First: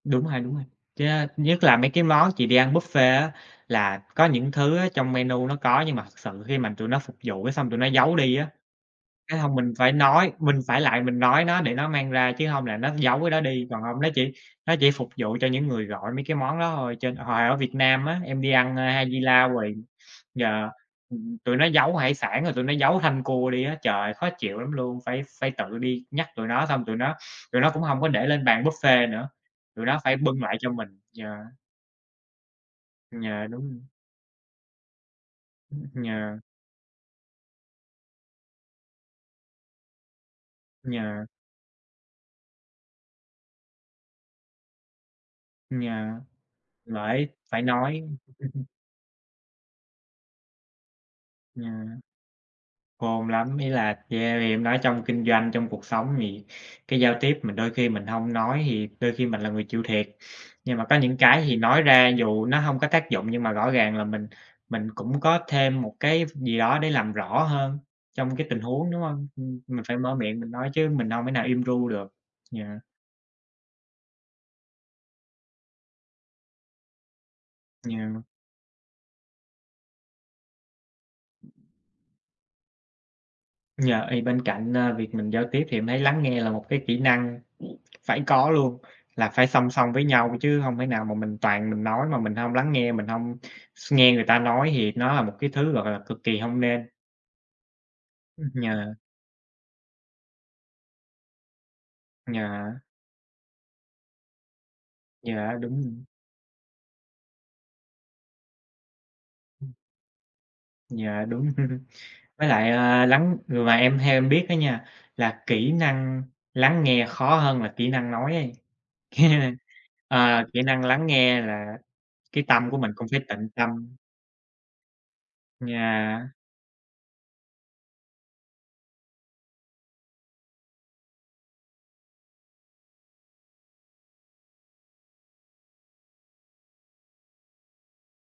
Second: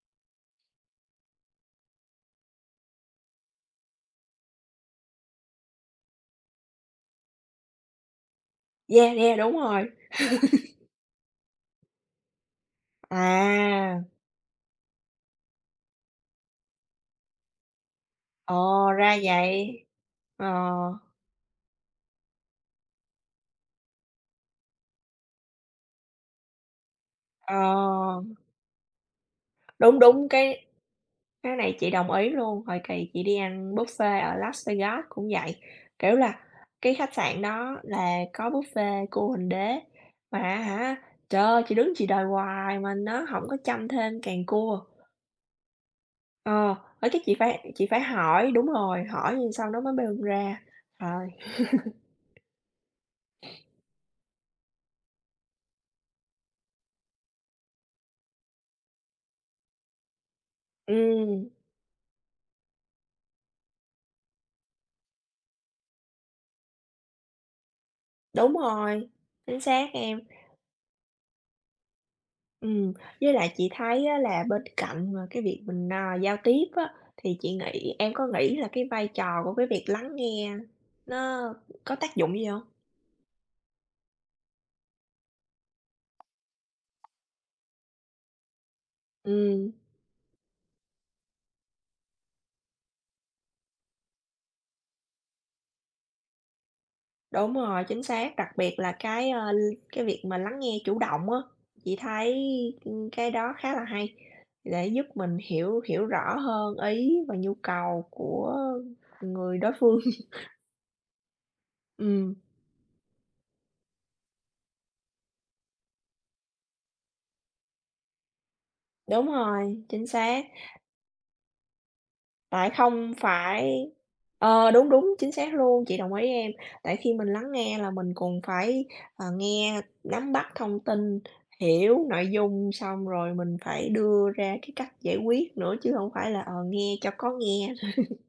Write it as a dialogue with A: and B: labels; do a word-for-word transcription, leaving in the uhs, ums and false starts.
A: Đúng ha, đúng ha. Yeah, nhất là mấy cái món chỉ để ăn buffet á, là có những thứ á trong menu nó có nhưng mà thực sự khi mà tụi nó phục vụ cái xong tụi nó giấu đi á.
B: Yeah, yeah,
A: Cái
B: đúng
A: xong mình
B: rồi.
A: phải nói, mình phải lại mình nói nó để nó mang ra chứ hông là nó giấu cái đó đi, còn hông
B: À.
A: nó chỉ nó chỉ phục vụ cho những người gọi mấy cái món đó thôi. Trên ờ, hồi ở Việt Nam á, em đi ăn, ơ,
B: Ồ! Ra
A: Haidilao rồi
B: vậy. Ờ.
A: yeah, ừm, tụi nó giấu hải sản rồi tụi nó giấu thanh cua đi á. Trời ơi! Khó chịu lắm luôn, phải phải tự đi nhắc tụi nó, xong tụi nó tụi nó cũng hông có
B: Ờ.
A: để lên bàn buffet nữa, tụi nó
B: Đúng,
A: phải
B: đúng,
A: bưng lại
B: cái
A: cho mình, yeah.
B: cái này chị đồng ý luôn. Hồi kỳ chị đi
A: Dạ, đúng
B: ăn
A: rồi.
B: buffet ở Las Vegas cũng vậy,
A: Ưm,
B: kiểu là,
A: yeah.
B: cái khách sạn đó là có buffet cua huỳnh đế, mà á hả,
A: Yeah.
B: trời ơi, chị đứng chị đòi hoài mà nó hổng có châm thêm càng cua.
A: Yeah,
B: Ờ, phải cái
A: vải
B: chị
A: phải
B: phải chị phải
A: nói.
B: hỏi đúng rồi, hỏi nhưng sau nó mới bê ra, rồi.
A: Yeah. Khôn lắm, ý là, yeah, vì em nói trong kinh doanh, trong cuộc sống thì cái giao tiếp mình đôi khi mình hông nói thì đôi khi mình là người chịu thiệt, nhưng mà có những cái
B: Ừm.
A: thì nói ra, dù nó hông có tác dụng nhưng mà rõ ràng là mình mình cũng có thêm một cái gì đó để làm rõ hơn trong cái
B: Đúng
A: tình huống, đúng
B: rồi,
A: hông? Ừm,
B: chính
A: mình
B: xác,
A: phải mở
B: em.
A: miệng mình nói chứ mình đâu mể nào im ru được, yeah.
B: Ừm, với lại chị thấy á là bên cạnh mà cái việc mình, à, giao tiếp á, thì chị nghĩ em
A: Yeah.
B: có nghĩ là cái vai trò của cái việc lắng nghe nó có tác dụng gì hông?
A: Yeah, thì bên cạnh, à, việc mình giao tiếp thì em thấy lắng nghe là một cái kỹ năng phải có luôn. Là phải song
B: Ừm.
A: song với nhau chứ hông thể nào mà mình toàn mình nói mà mình hông lắng nghe, mình hông s nghe người ta nói thì nó là một cái thứ, gọi là, cực kỳ hông nên.
B: Đúng rồi, chính xác.
A: Ưm,
B: Đặc biệt là
A: yeah.
B: cái, ơ, l cái việc mà lắng nghe chủ động á, chị thấy,
A: Yeah.
B: ưm, cái đó khá là hay, để giúp mình
A: Yeah, đúng
B: hiểu
A: rồi.
B: hiểu rõ hơn ý và nhu cầu của người đối
A: Ừm.
B: phương.
A: Dạ, đúng.
B: Ừm.
A: Với lại là lắng ờ, mà em theo em biết á nha, là kỹ năng lắng nghe khó hơn là kỹ năng nói ấy.
B: Đúng rồi, chính
A: Ờ,
B: xác.
A: kỹ năng lắng nghe là cái
B: Tại
A: tâm của mình cũng
B: không
A: phải tịnh
B: phải
A: tâm.
B: ờ, đúng, đúng, chính xác luôn, chị đồng ý,
A: Yeah.
B: em. Tại khi mình lắng nghe là mình còn phải, ờ, nghe, nắm bắt thông tin, hiểu nội dung, xong rồi mình phải đưa ra cái cách giải quyết nữa chứ hổng phải là, ờ, nghe cho có nghe.